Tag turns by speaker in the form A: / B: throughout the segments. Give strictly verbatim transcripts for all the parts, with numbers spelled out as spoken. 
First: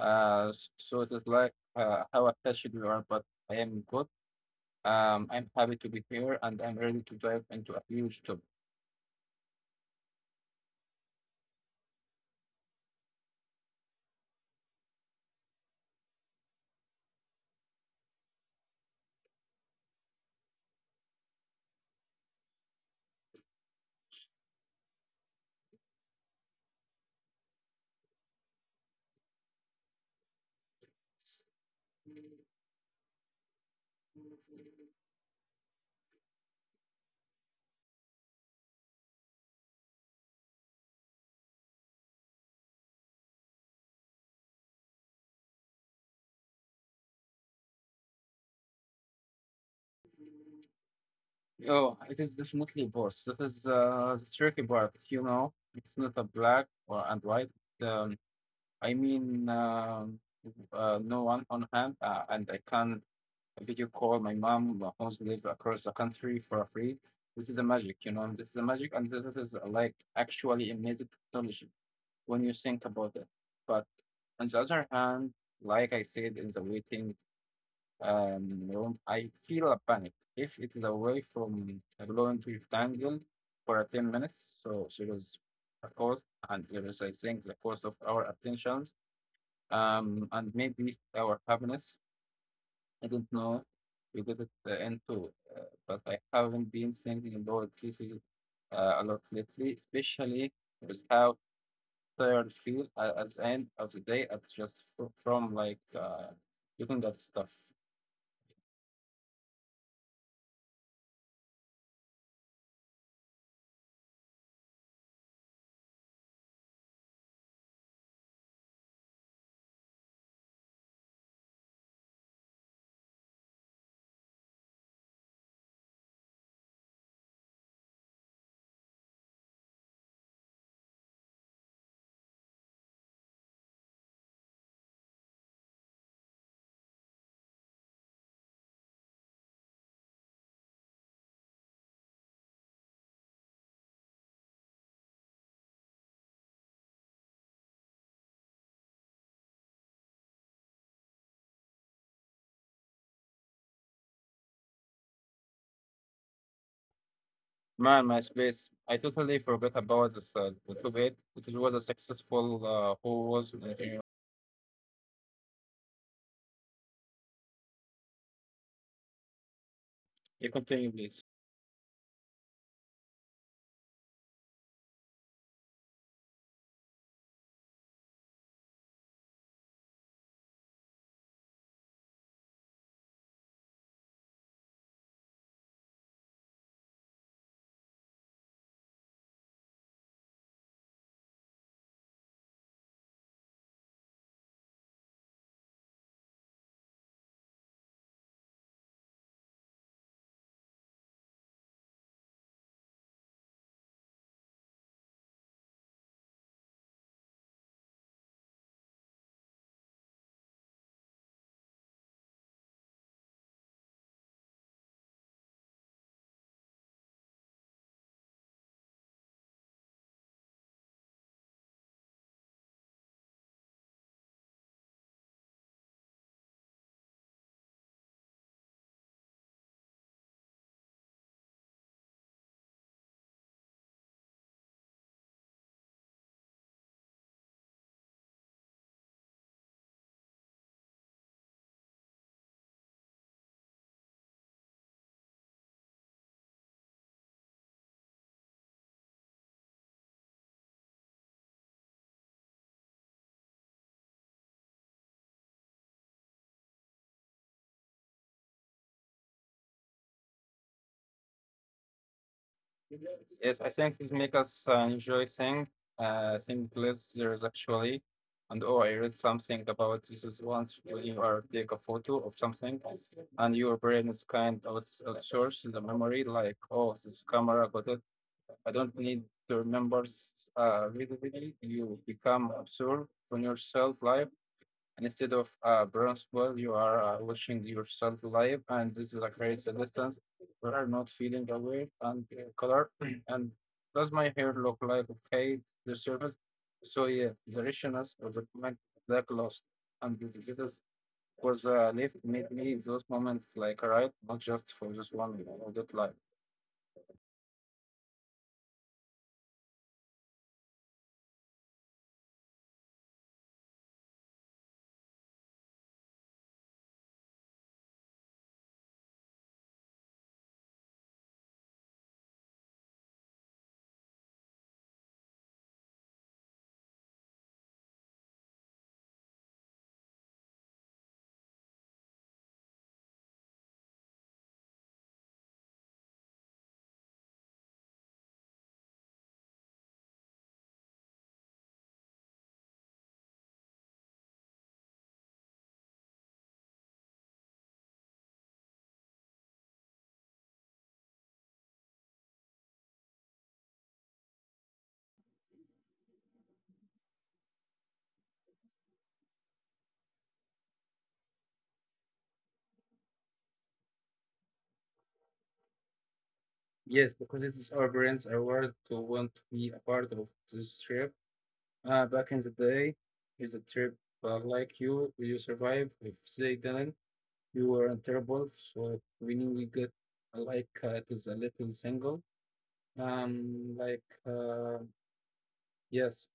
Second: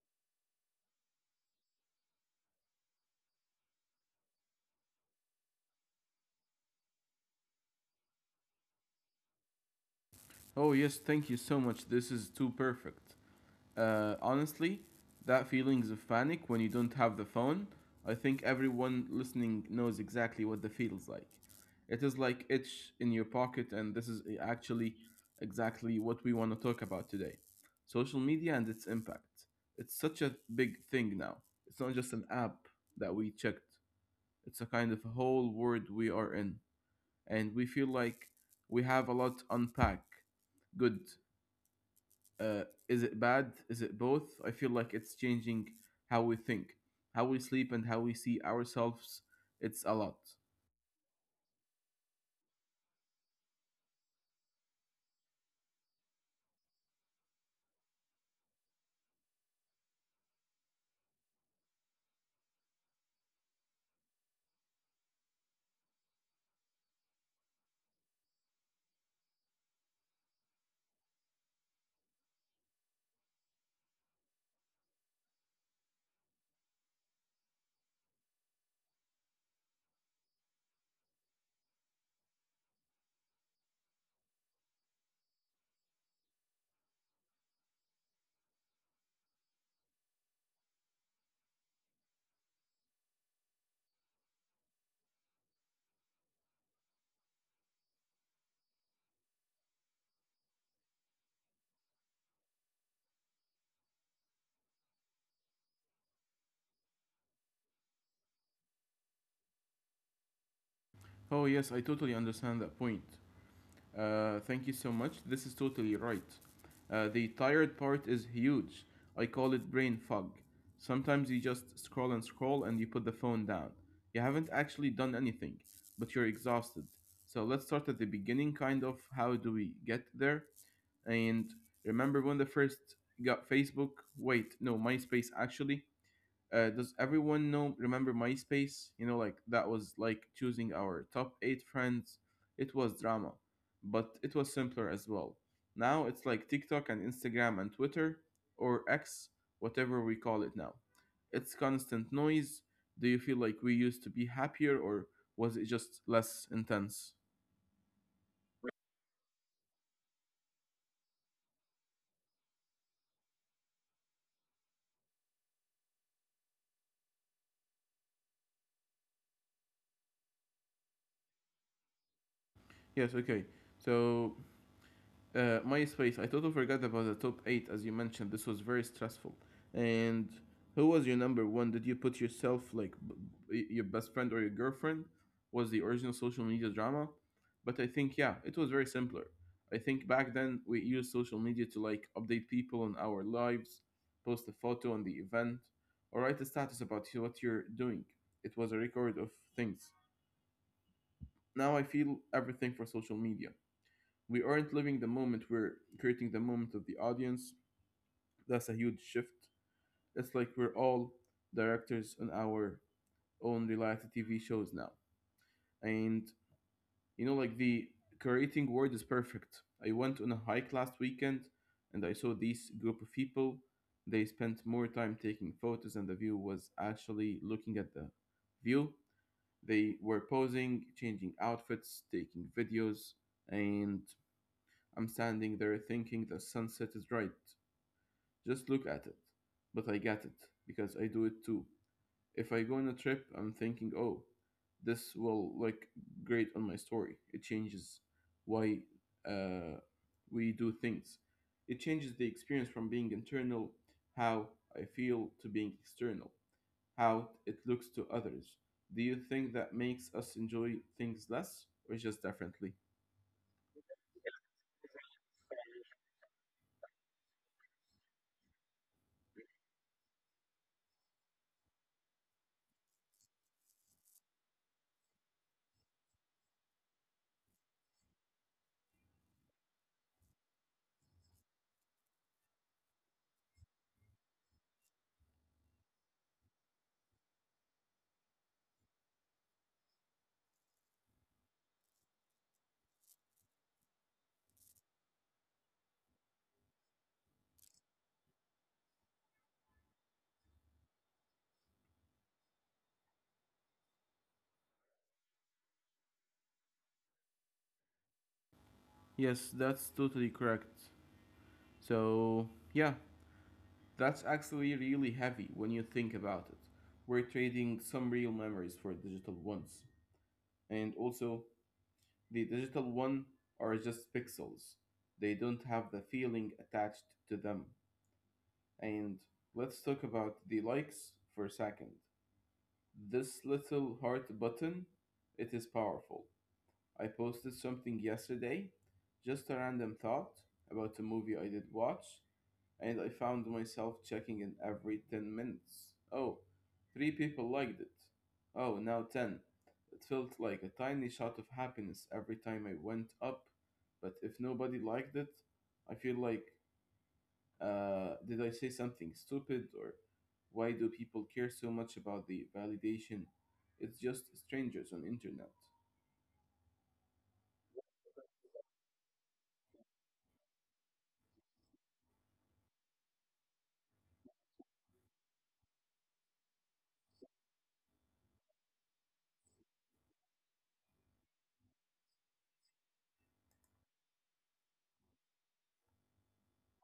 A: Uh, s- so it is like uh, how attached you are, but I am good. Um, I'm happy to be here, and I'm ready to dive into a huge topic.
B: Oh, yes, thank you so much. This is too perfect. Uh, honestly, that feelings of panic when you don't have the phone, I think everyone listening knows exactly what that feels like. It is like itch in your pocket, and this is actually exactly what we want to talk about today. Social media and its impact. It's such a big thing now. It's not just an app that we checked. It's a kind of whole world we are in, and we feel like we have a lot to unpack good, uh, is it bad? Is it both? I feel like it's changing how we think, how we sleep, and how we see ourselves. It's a lot.
A: Oh, it is definitely both. That is uh, the tricky part, you know. It's not a black or and white. Um, I mean, um, uh, no one on hand, uh, and I can a video call. My mom uh, who lives across the country for free. This is a magic, you know. This is a magic, and this is uh, like actually amazing technology when you think about it. But on the other hand, like I said in the waiting um, room, I feel a panic if it is away from a blowing to rectangle for ten minutes. So there is a cost, and there is I think the cost of our attentions um, and maybe our happiness. I don't know you get it uh, into, uh, but I haven't been thinking about this uh, a lot lately, especially with how tired I feel a- at the end of the day. It's just fr- from like uh, looking at stuff.
B: Oh, yes, I totally understand that point. Uh, thank you so much. This is totally right. Uh, the tired part is huge. I call it brain fog. Sometimes you just scroll and scroll and you put the phone down. You haven't actually done anything, but you're exhausted. So let's start at the beginning, kind of how do we get there? And remember when the first got Facebook? Wait, no, MySpace actually. Uh, does everyone know remember MySpace? You know, like that was like choosing our top eight friends. It was drama, but it was simpler as well. Now it's like TikTok and Instagram and Twitter or X, whatever we call it now. It's constant noise. Do you feel like we used to be happier or was it just less intense?
A: Man, my space. I totally forgot about this. Uh, the two bed, which was a successful uh, who was. Uh, you continue, please.
B: Yes, okay. So Uh, MySpace. I totally forgot about the top eight as you mentioned. This was very stressful. And who was your number one? Did you put yourself like b- b- your best friend or your girlfriend? Was the original social media drama? But I think yeah, it was very simpler. I think back then we used social media to like update people on our lives, post a photo on the event, or write a status about what you're doing. It was a record of things. Now I feel everything for social media, we aren't living the moment, we're creating the moment of the audience. That's a huge shift. It's like we're all directors on our own reality TV shows now. And you know, like the creating word is perfect. I went on a hike last weekend, and I saw this group of people. They spent more time taking photos and the view was actually looking at the view. They were posing, changing outfits, taking videos. And I'm standing there thinking the sunset is right. Just look at it. But I get it, because I do it too. If I go on a trip, I'm thinking, oh, this will look great on my story. It changes why uh, we do things. It changes the experience from being internal, how I feel, to being external, how it looks to others. Do you think that makes us enjoy things less or just differently?
A: Yes, I think this makes us uh, enjoy thing, uh, think less there's actually. And oh, I read something about this is once when you are take a photo of something, and your brain is kind of source the memory like, oh, this camera got it. I don't need to remember s- uh, vividly. You become absorbed on your self life. And instead of a bronze ball, you are uh, watching yourself live, and this is like creates a distance. We are not feeling aware and uh, color. And does my hair look like okay? The surface. So yeah, the richness of the comment that lost and this this is was uh, left made me those moments like right, not just for just one you know, that life.
B: Yes, that's totally correct. So, yeah, that's actually really heavy when you think about it. We're trading some real memories for digital ones. And also, the digital one are just pixels, they don't have the feeling attached to them. And let's talk about the likes for a second. This little heart button, it is powerful. I posted something yesterday, just a random thought about a movie I did watch, and I found myself checking in every ten minutes. Oh, three people liked it. Oh, now ten. It felt like a tiny shot of happiness every time I went up, but if nobody liked it, I feel like, uh, did I say something stupid? Or why do people care so much about the validation? It's just strangers on internet.
A: Yes, because it is our brains are wired to want to be a part of this trip. Uh, back in the day, it's a trip. But like you, you survive. If they didn't, you were in trouble. So we we get, uh, like uh, it is a little single. Um, like uh, yes,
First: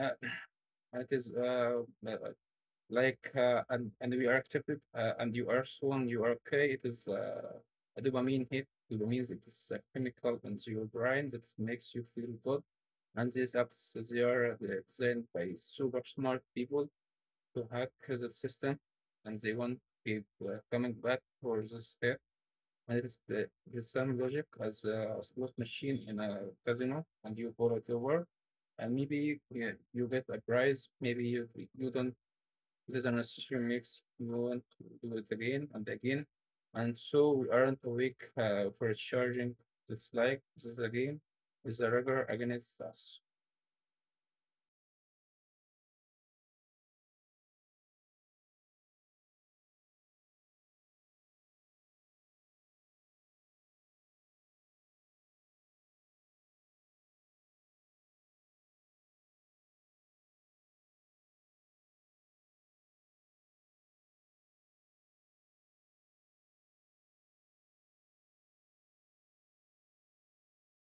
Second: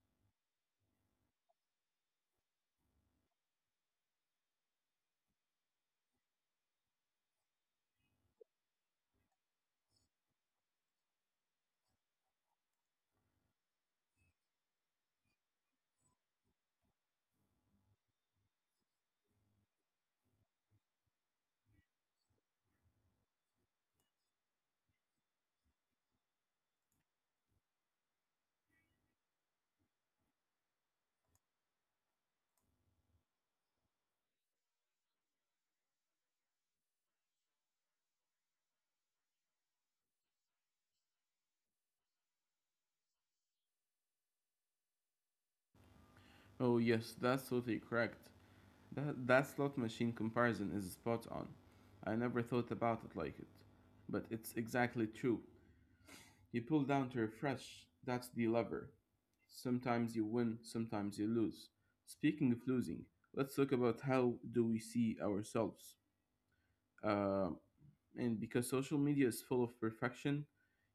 A: uh, it is uh li- like uh, and and we are accepted uh, and you are strong. You are okay. It is uh, a dopamine hit. Dopamine it is a chemical in your brain that makes you feel good. And these apps, they are designed by super smart people to hack his system, and they will want people coming back for this step. And it's the, the same logic as a slot machine in a casino, and you pull it over, and maybe yeah, you get a prize. Maybe you you don't. It is an association makes you want to do it again and again, and so we aren't awake uh, for charging. It's like this is a game is a rigor against us.
B: Oh yes, that's totally correct. That, that slot machine comparison is spot on. I never thought about it like it. But it's exactly true. You pull down to refresh, that's the lever. Sometimes you win, sometimes you lose. Speaking of losing, let's talk about how do we see ourselves. Uh, and because social media is full of perfection,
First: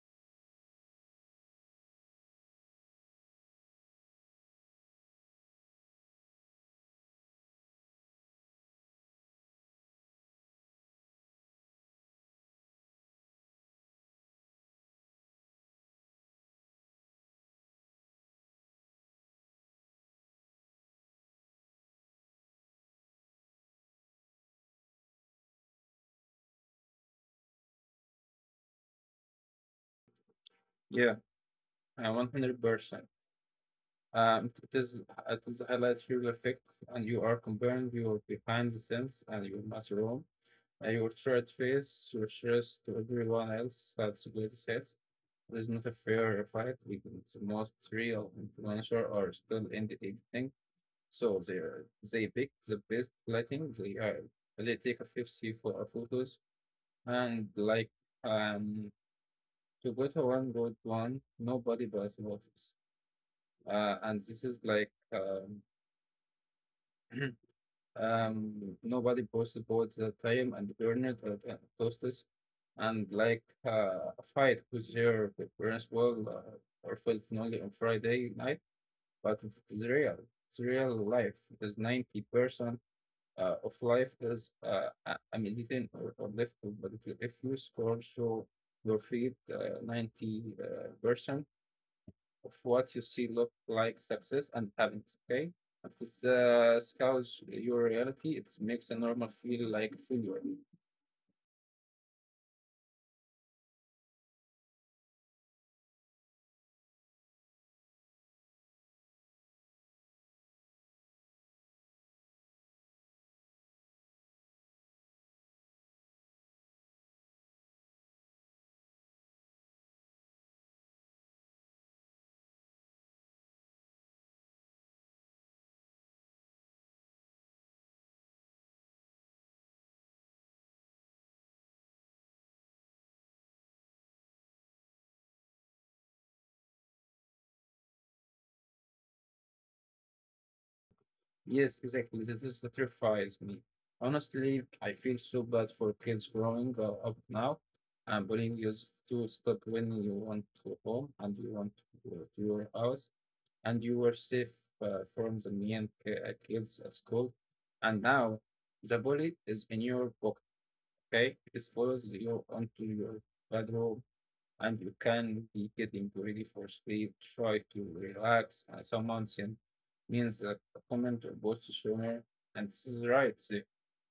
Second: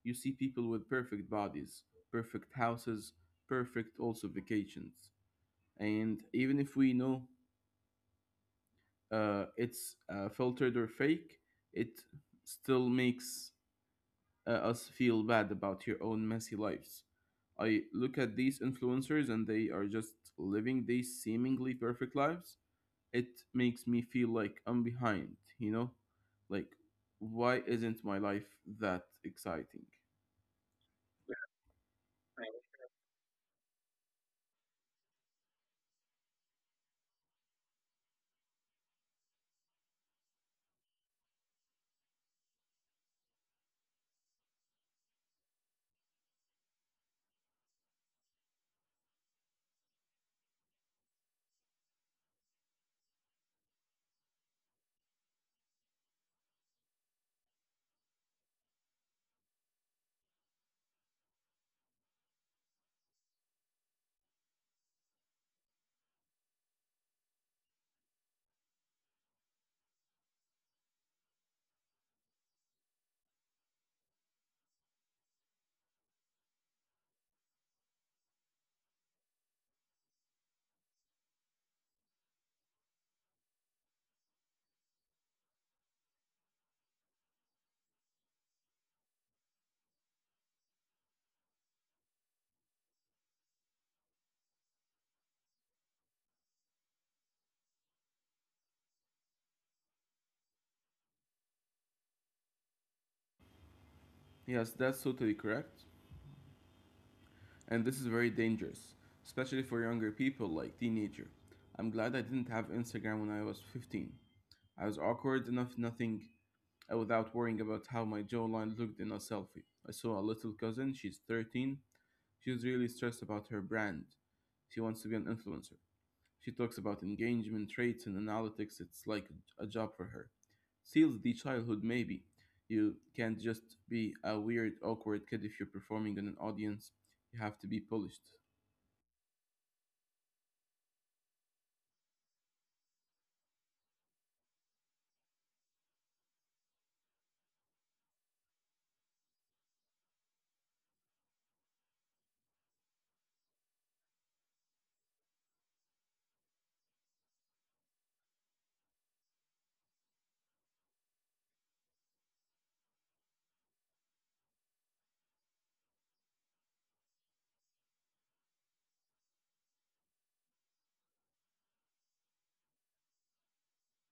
B: you see people with perfect bodies, perfect houses, perfect also vacations. And even if we know uh, it's uh, filtered or fake, it still makes uh, us feel bad about your own messy lives. I look at these influencers and they are just living these seemingly perfect lives. It makes me feel like I'm behind, you know? Like, why isn't my life that exciting?
A: Yeah, uh, one hundred percent. Um, it is it is highlight real effect, and you are comparing your behind the scenes and your mushroom and your straight face, your stress to everyone else. That's greatest hits. It's not a fair fight, because most real influencer are still in the editing, so they are- they pick the best lighting. They are they take a fifty for photos and like um to go to one good one. Nobody buys watches. Uh, and this is like um. Um, nobody posted both the time and burned at uh, toasters and like uh, a fight with your principal uh, or felt lonely on Friday night, but it's real. It's real life because ninety percent uh, of life is uh, a- a meeting or, or left, but if you if you score, show your feet uh, ninety percent of what you see look like success and happiness, okay? If it uh, scales your reality, it makes a normal feel like failure.
B: Yes, that's totally correct. And this is very dangerous, especially for younger people like teenager. I'm glad I didn't have Instagram when I was fifteen. I was awkward enough nothing uh, without worrying about how my jawline looked in a selfie. I saw a little cousin, she's thirteen. She was really stressed about her brand. She wants to be an influencer. She talks about engagement rates and analytics. It's like a job for her. Seals the childhood, maybe. You can't just be a weird, awkward kid if you're performing in an audience. You have to be polished.
A: Yes, exactly. This is what terrifies me. Honestly, I feel so bad for kids growing uh, up now. And bullying used to stop when you want to home and you want to go to your house and you were safe uh, from the mean ki- uh, kids at school. And now the bully is in your pocket. Okay, it follows you onto your bedroom, and you can be getting ready for sleep. Try to relax. Uh, someone sent means a comment or post sooner, and this is right. so,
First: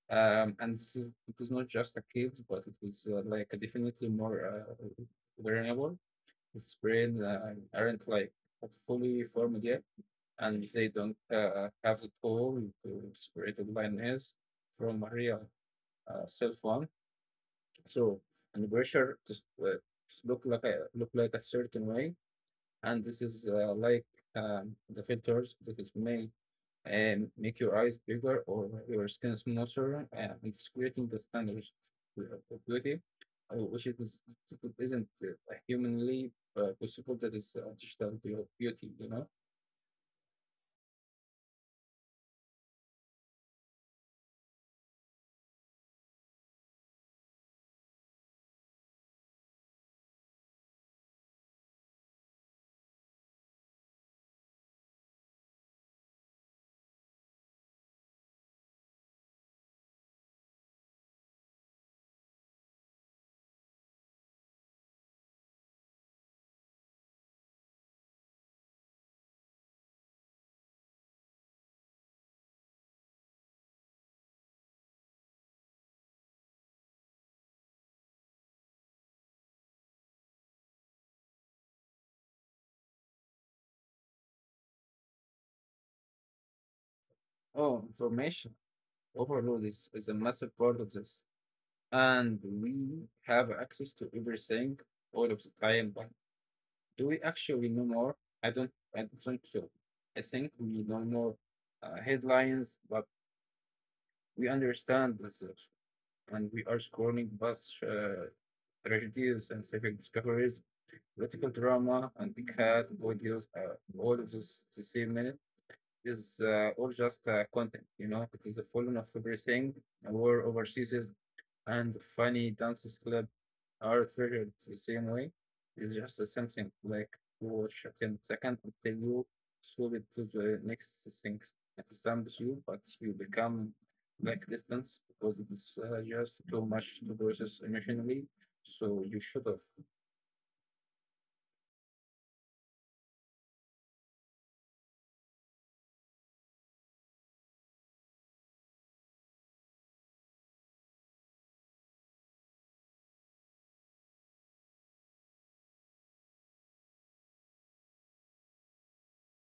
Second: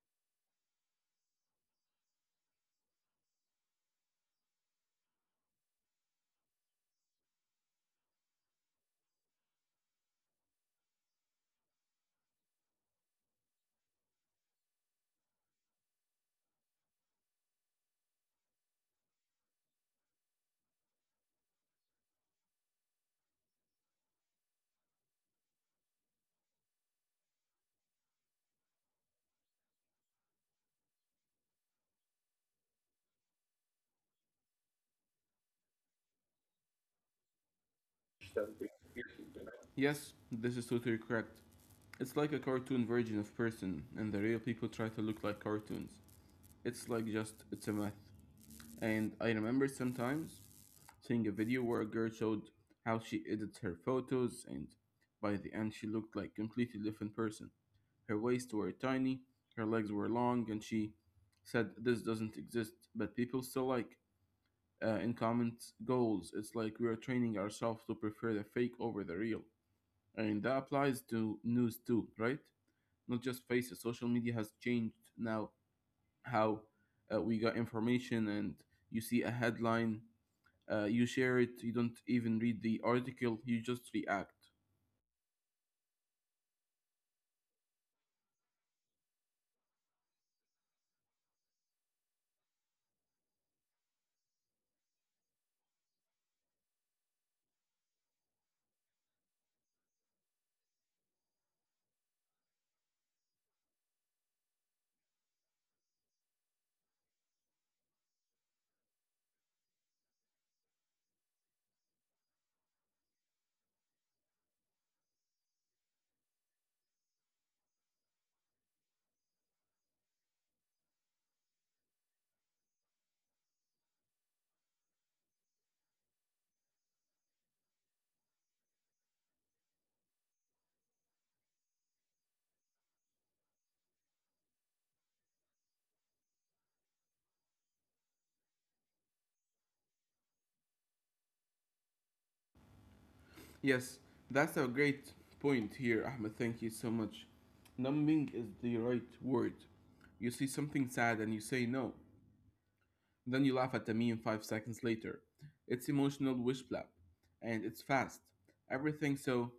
A: Um, And this is it is not just a kids, but it was uh, like a definitely more uh, vulnerable. Its brain uh, aren't like fully formed yet, and they don't uh, have the tool to separate the line is from a real uh, cell phone so, and the pressure to s- uh, s- look like a look like a certain way, and this is uh, like um, the filters that is may um, make your eyes bigger or your skin smoother, uh, and it's creating the standards of of beauty, uh, which is is isn't uh, humanly uh, possible. That is uh, digital beau- beauty, you know.
B: Yes, this is totally correct. It's like a cartoon version of person, and the real people try to look like cartoons. It's like just, it's a myth. And I remember sometimes seeing a video where a girl showed how she edits her photos, and by the end, she looked like completely different person. Her waist were tiny, her legs were long, and she said this doesn't exist, but people still like uh, in common goals. It's like we are training ourselves to prefer the fake over the real. And that applies to news too, right? Not just faces. Social media has changed now how uh, we got information. And you see a headline, uh, you share it, you don't even read the article, you just react.
A: Oh, information overload is, is a massive part of this, and we have access to everything all of the time, but do we actually know more? I don't, I don't think so. I think we know more uh, headlines, but we understand this, uh, and we are scorning past uh, tragedies and civic discoveries, political drama, and the cat videos. Uh, all of this, the same minute is uh, all just uh, content. You know, it is a fallen of everything. A war overseas and funny dances clip are treated the same way. It's just something like you watch it in second until you swap it to the next thing that stamps you, but you become like distance because it is uh, just too much to process emotionally. So you should have.
B: Yes, that's a great point here, Ahmed. Thank you so much. Numbing is the right word. You see something sad and you say no. Then you laugh at the meme five seconds later. It's emotional wish blab, and it's fast. Everything so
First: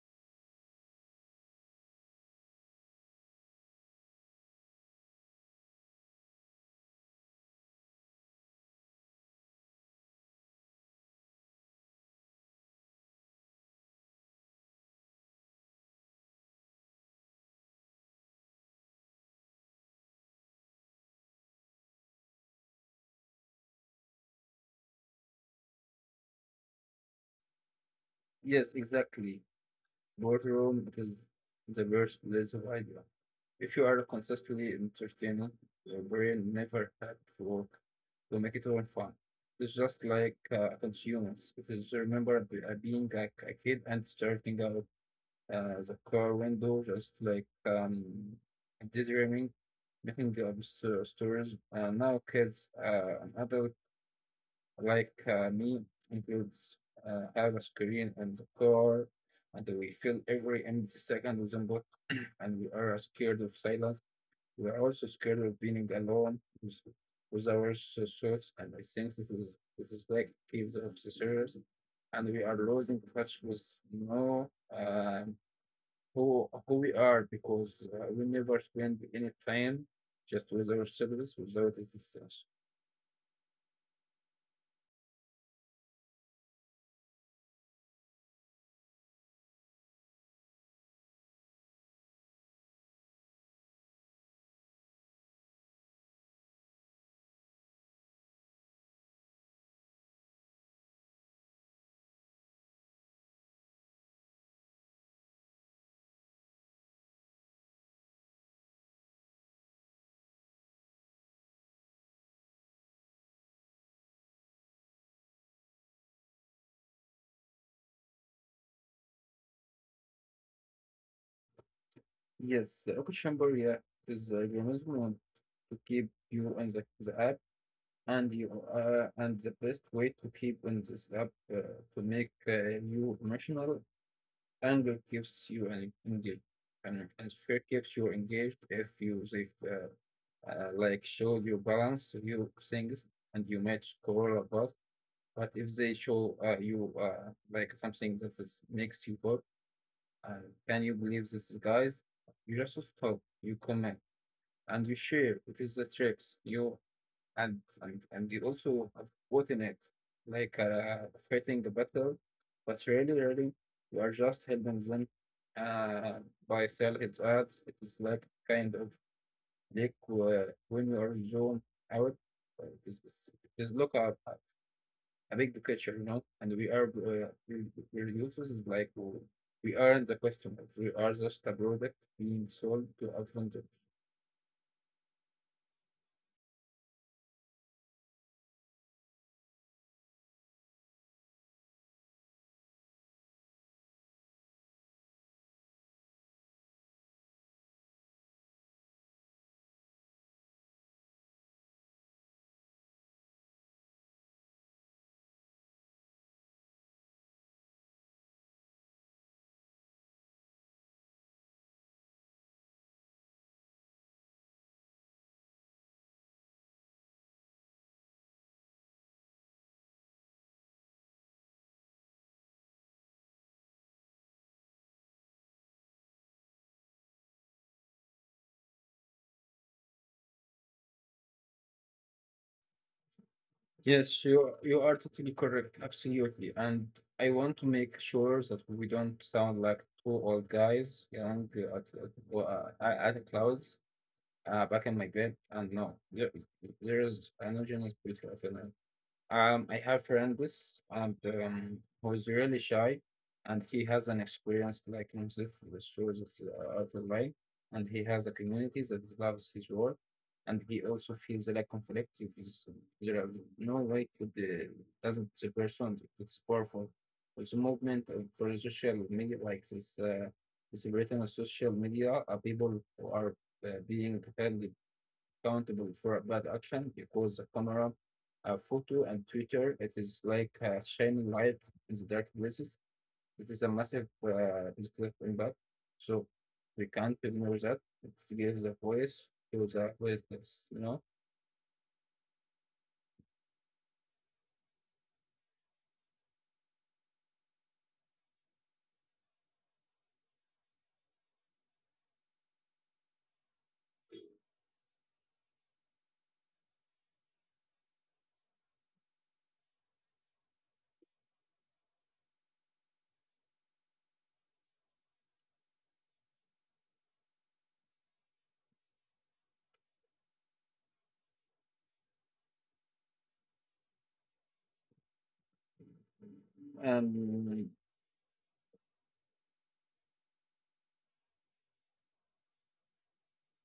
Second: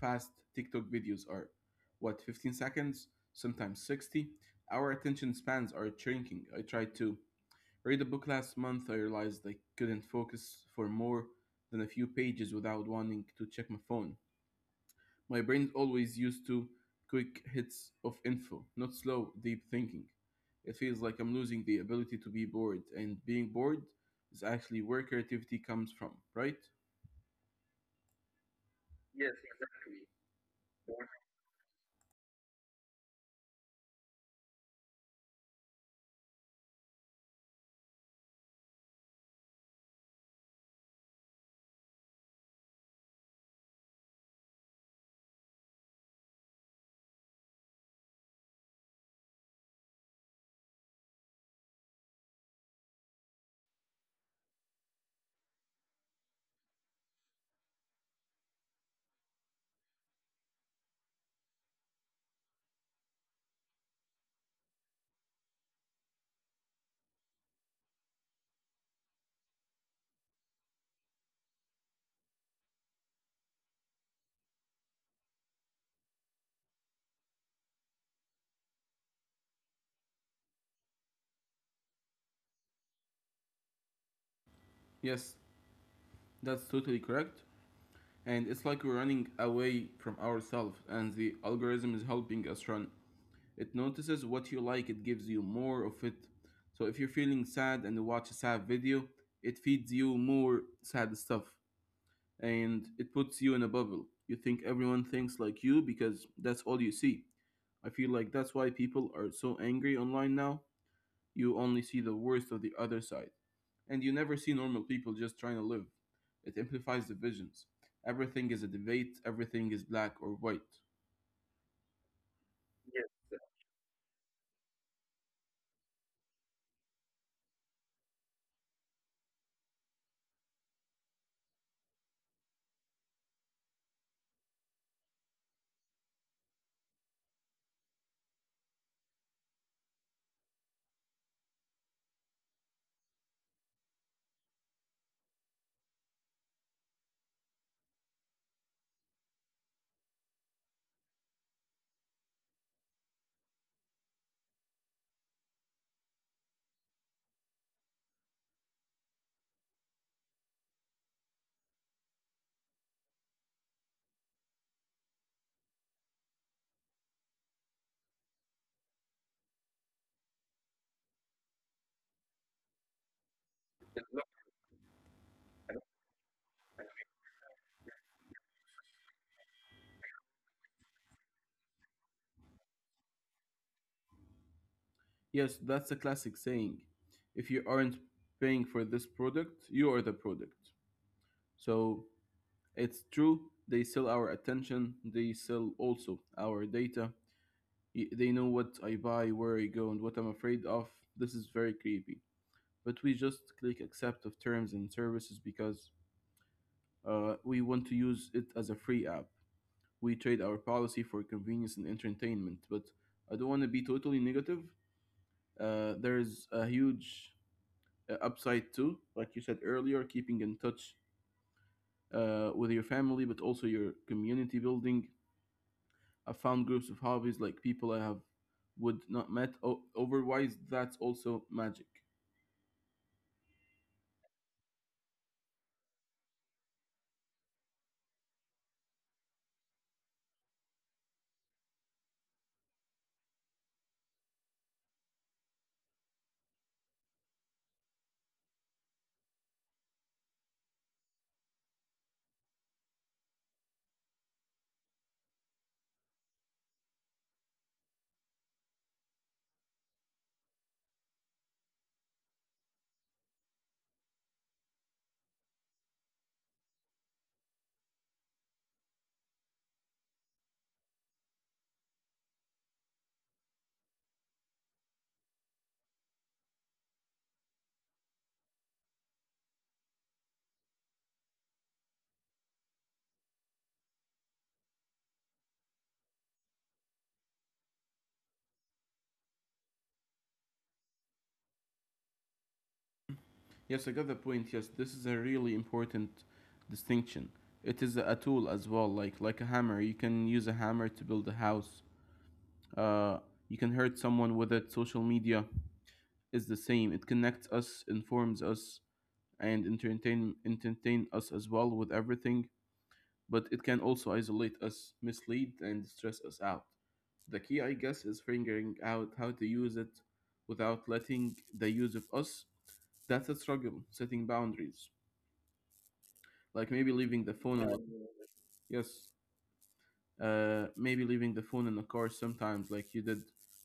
B: fast. TikTok videos are. What, fifteen seconds? Sometimes sixty? Our attention spans are shrinking. I tried to read a book last month. I realized I couldn't focus for more than a few pages without wanting to check my phone. My brain's always used to quick hits of info, not slow, deep thinking. It feels like I'm losing the ability to be bored, and being bored is actually where creativity comes from, right?
A: Yes,
B: Yes,
A: exactly.
B: exactly.
A: Boardroom it is the worst place of idea. If you are consistently entertained, your brain never had to work to make it all fun. It's just like uh, consumers. It is remember be- uh, being like a kid and starting out uh, the car window, just like um, daydreaming, making up s- uh, stories. Uh, now kids, uh, an adult like uh, me includes uh, have a screen and the car, and we fill every empty second with input, and we are scared of silence. We are also scared of being alone with, with our s- thoughts, and I think this is this is like kids of the series, and we are losing touch with know um, who who we are because uh, we never spend any time just with ourselves without existence.
B: Yes, that's totally correct. And it's like we're running away from ourselves, and the algorithm is helping us run. It notices what you like, it gives you more of it. So if you're feeling sad and watch a sad video, it feeds you more sad stuff. And it puts you in a bubble. You think everyone thinks like you because that's all you see. I feel like that's why people are so angry online now. You only see the worst of the other side, and you never see normal people just trying to live. It amplifies divisions. Everything is a debate, everything is black or white.
A: Yes, the
B: Yes.
A: echo chamber, yeah, it is a mechanism want to keep you on the, the app, and you uh, and the best way to keep on this app uh, to make uh, you emotional. Anger keeps you en- engaged, and, and fear keeps you engaged if you if, uh, uh, like show you balance you things and you match score of us. But if they show uh, you uh, like something that is, makes you go, uh, can you believe this is guys? You just stop. You comment and you share. It is the tricks. You and and and you also have both in it, like uh, fighting a battle, but really, really, you are just helping them uh, by sell its ads. It is like kind of like uh, when you are zone out, uh, it is it's- it is look at a a big picture, you know, and we are uh, we, we users is like uh, we aren't the customers, we are just a product being sold to a vendor.
B: Yes, that's a classic saying. If you aren't paying for this product, you are the product. So it's true, they sell our attention, they sell also our data. They know what I buy, where I go, and what I'm afraid of. This is very creepy. But we just click accept of terms and services because uh, we want to use it as a free app. We trade our policy for convenience and entertainment. But I don't want to be totally negative. Uh, there is a huge uh, upside too, like you said earlier, keeping in touch uh, with your family, but also your community building. I found groups of hobbies like people I have would not met. O- otherwise, that's also magic.
A: Yes, you are- you are totally correct, absolutely. And I want to make sure that we don't sound like two old guys young uh, at, at, uh, at at the clouds uh, back in my bed. And no, there, there is an homogeneous beauty of between um, I have friend this and um, who's really shy, and he has an experience like himself with shows of uh, of online, and he has a community that loves his work, and he also feels like conflict. It is, there are no way could uh, doesn't the person it's powerful. It's the movement of for the social media like this, uh, this written on social media, uh, people who are uh, being offended accountable for a bad action because the camera, a photo, and Twitter, it is like a shining light in the dark places. It is a massive uh, positive impact. So we can't ignore that. It gives a voice to the voiceless, you know?
B: Yes, I got the point. Yes, this is a really important distinction. It is a tool as well, like like a hammer. You can use a hammer to build a house. Uh, you can hurt someone with it. Social media is the same. It connects us, informs us, and entertain entertain us as well with everything. But it can also isolate us, mislead, and stress us out. The key, I guess, is figuring out how to use it without letting the use of us. That's a struggle, setting boundaries. Like maybe leaving the phone
A: And
B: on. Yes. Uh, maybe leaving the phone in the car sometimes, like you did,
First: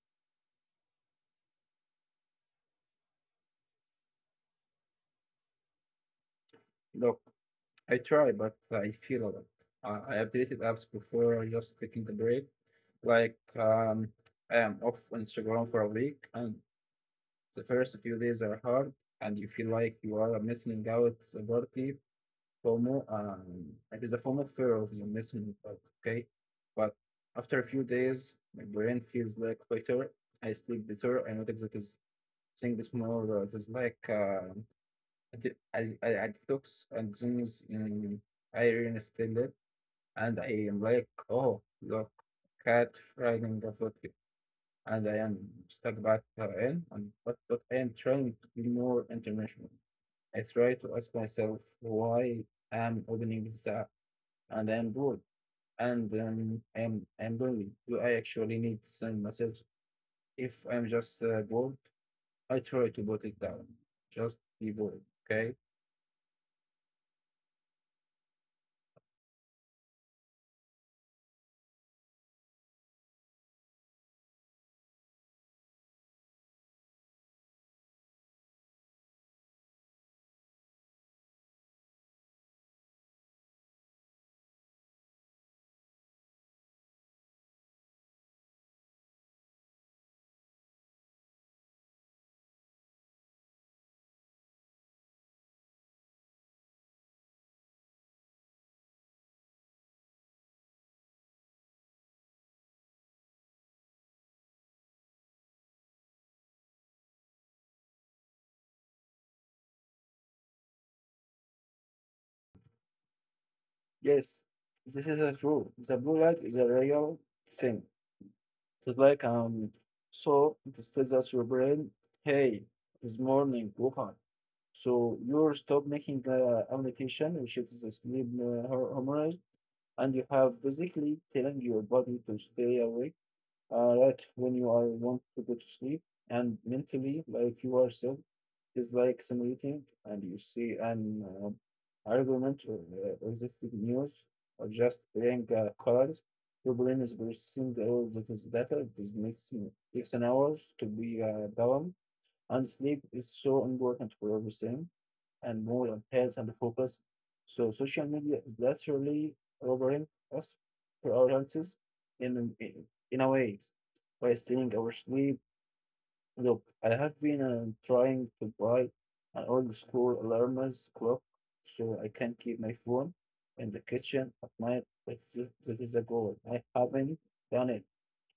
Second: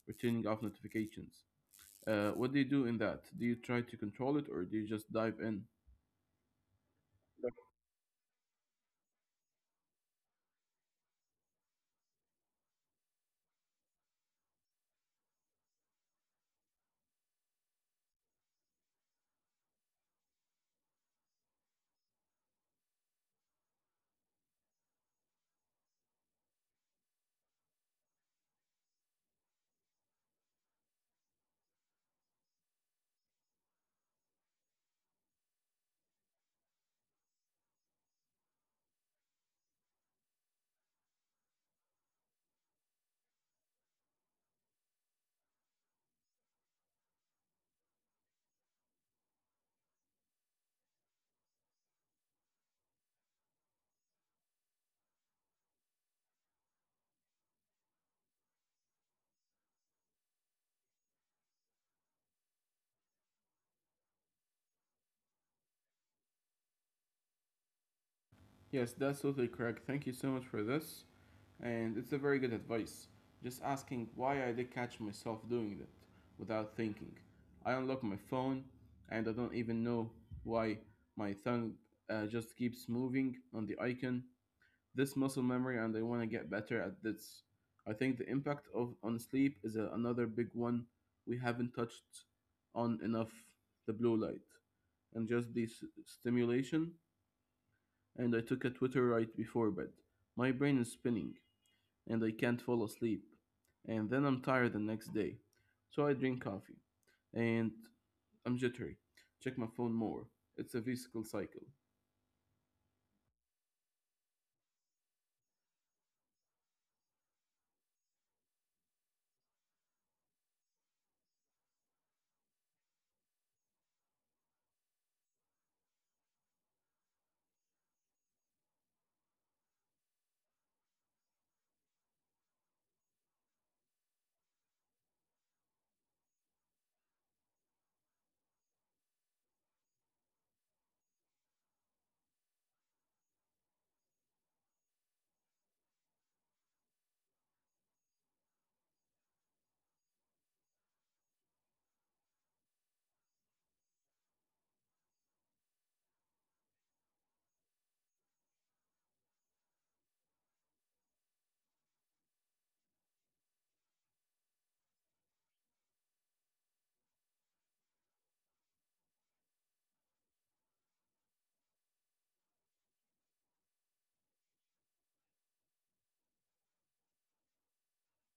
B: or turning off notifications. Uh, what do you do in that? Do you try to control it or do you just dive in?
A: look, I try, but I feel a lot. I I have deleted apps before just taking a break. Like, um, I am off Instagram for a week and the first few days are hard, and you feel like you are missing out a party. FOMO, um, it is a FOMO fear of the missing out, okay? But after a few days, my brain feels like better. I sleep better. I notice that is things more. Uh, it is like uh, I, di- I, I I detox and things. Um, I reinstall it, and I am like, oh, look, cat riding a foot and I am stuck back in, and, but, but I am trying to be more international. I try to ask myself why I'm opening this app and I am bored and um, I'm, I'm lonely. Do I actually need to send message? If I'm just uh, bored, I try to put it down. Just be bored, okay?
B: Yes, that's totally correct. Thank you so much for this. And it's a very good advice. Just asking why. I did catch myself doing that without thinking. I unlock my phone and I don't even know why my thumb uh, just keeps moving on the icon. This muscle memory, and I want to get better at this. I think the impact of on sleep is a, another big one we haven't touched on enough. The blue light and just this stimulation. And I took a Twitter right before bed. My brain is spinning and I can't fall asleep. And then I'm tired the next day. So I drink coffee and I'm jittery. Check my phone more. It's a vicious cycle.
A: Yes, this is a true. The blue light is a real thing. It's like um, so it tells us your brain, hey, it's morning, go on. So you stop making uh, amnication, which is a sleep uh, hor- hormones, and you have basically telling your body to stay awake, uh, like when you are want to go to sleep, and mentally, like you are self is like simulating, and you see an uh, argument or uh, existing news, or just playing uh, cards. Your brain is processing all that is data. It is makes takes an hours to be uh, down and sleep is so important for everything and more and health and focus. So social media is literally robbing us for our answers in in, in a way by stealing our sleep. Look, I have been um, trying to buy an old school alarmist clock so I can keep my phone in the kitchen at night. But this, this is a goal. I haven't done it.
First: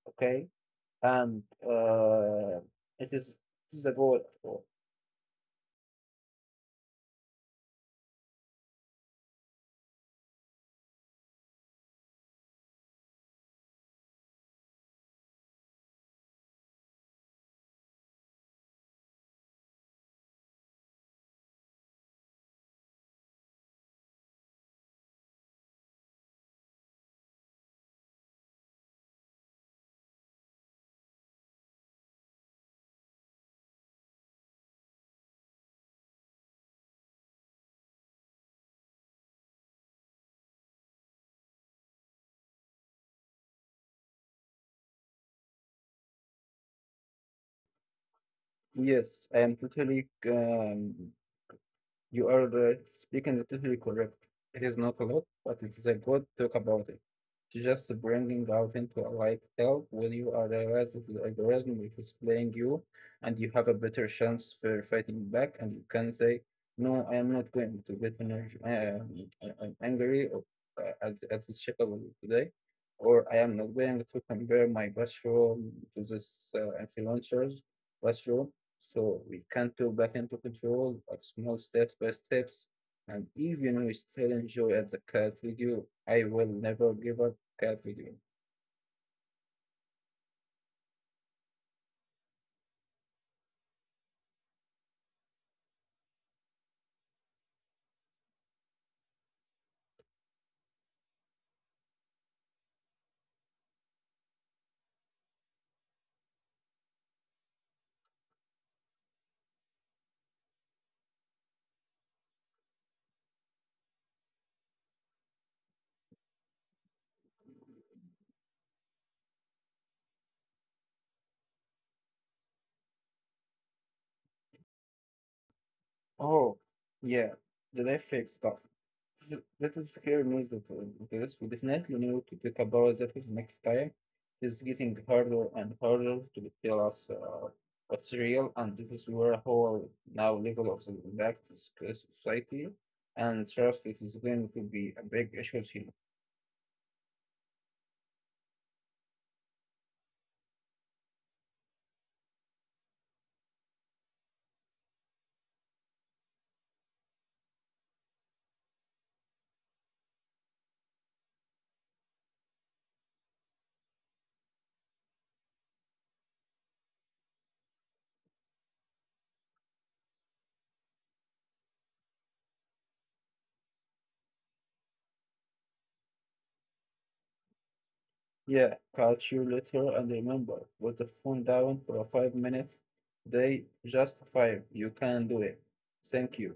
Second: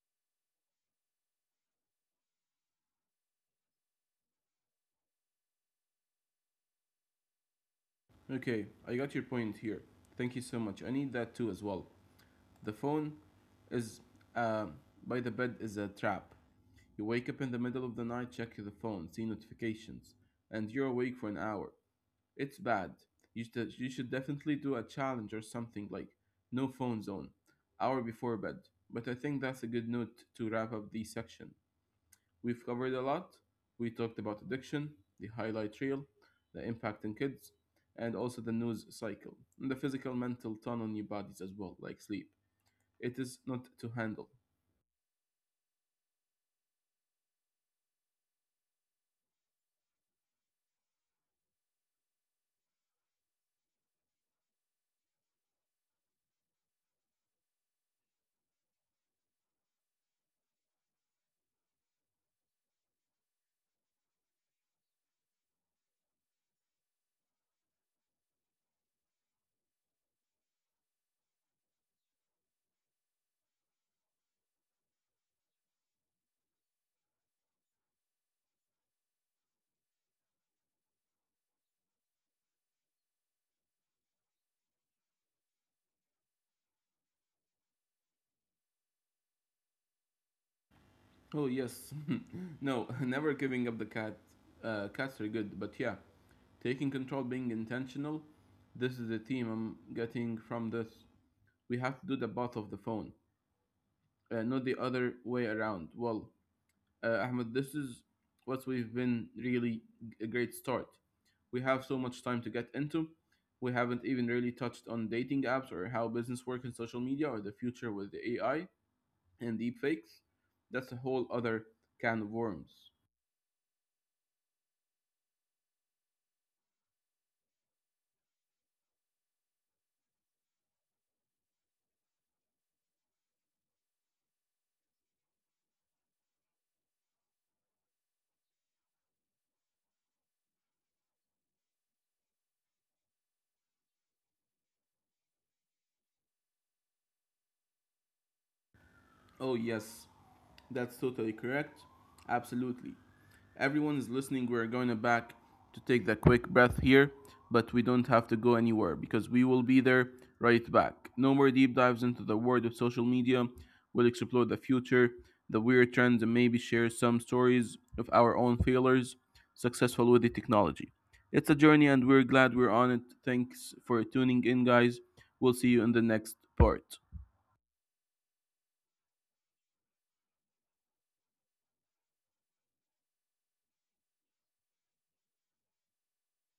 A: Okay, and uh, it is this is a goal.
B: Okay, I got your point here. Thank you so much. I need that too as well. The phone is uh, by the bed is a trap. You wake up in the middle of the night, check the phone, see notifications, and you're awake for an hour. It's bad. You should, you should definitely do a challenge or something like no phone zone, hour before bed. But I think that's a good note to wrap up the section. We've covered a lot. We talked about addiction, the highlight reel, the impact on kids, and also the news cycle, and the physical mental ton on your bodies as well, like sleep. It is not to handle.
A: Yes, I am totally, um, you are uh, speaking totally correct. It is not a lot, but it is a good talk about it. To just bringing out into a light help when you are realize that the algorithm it is playing you and you have a better chance for fighting back and you can say, no, I am not going to get energy, uh, I- I'm angry or, uh, at, at this shit today, or I am not going to compare my bathroom to this uh, influencers bathroom so we can't go back into control, but small steps by steps. And even we still enjoy at the cat video, I will never give up cat video.
B: Oh yes, no, never giving up the cat. Uh, cats are good, but yeah, taking control, being intentional. This is the team I'm getting from this. We have to do the both of the phone, uh, not the other way around. Well, uh, Ahmed, this is what we've been really a great start. We have so much time to get into. We haven't even really touched on dating apps or how business work in social media or the future with the A I and deepfakes, that's a whole other can of worms.
A: Oh, yeah, the Netflix stuff. Th- That is scary news that uh, this we definitely need to talk about that is next time. It's getting harder and harder to tell us uh, what's real, and this is where whole now level of the back to society and trust is going to be a big issue here.
B: Oh, yes, that's totally correct. Absolutely. Everyone is listening. We're going to back to take the quick breath here, but we don't have to go anywhere because we will be there right back. No more deep dives into the world of social media. We'll explore the future, the weird trends, and maybe share some stories of our own failures successful with the technology. It's a journey, and we're glad we're on it. Thanks for tuning in, guys. We'll see you in the next part.
A: Yeah, catch you later and remember, put the phone down for five minutes. They just five. You can do it. Thank you.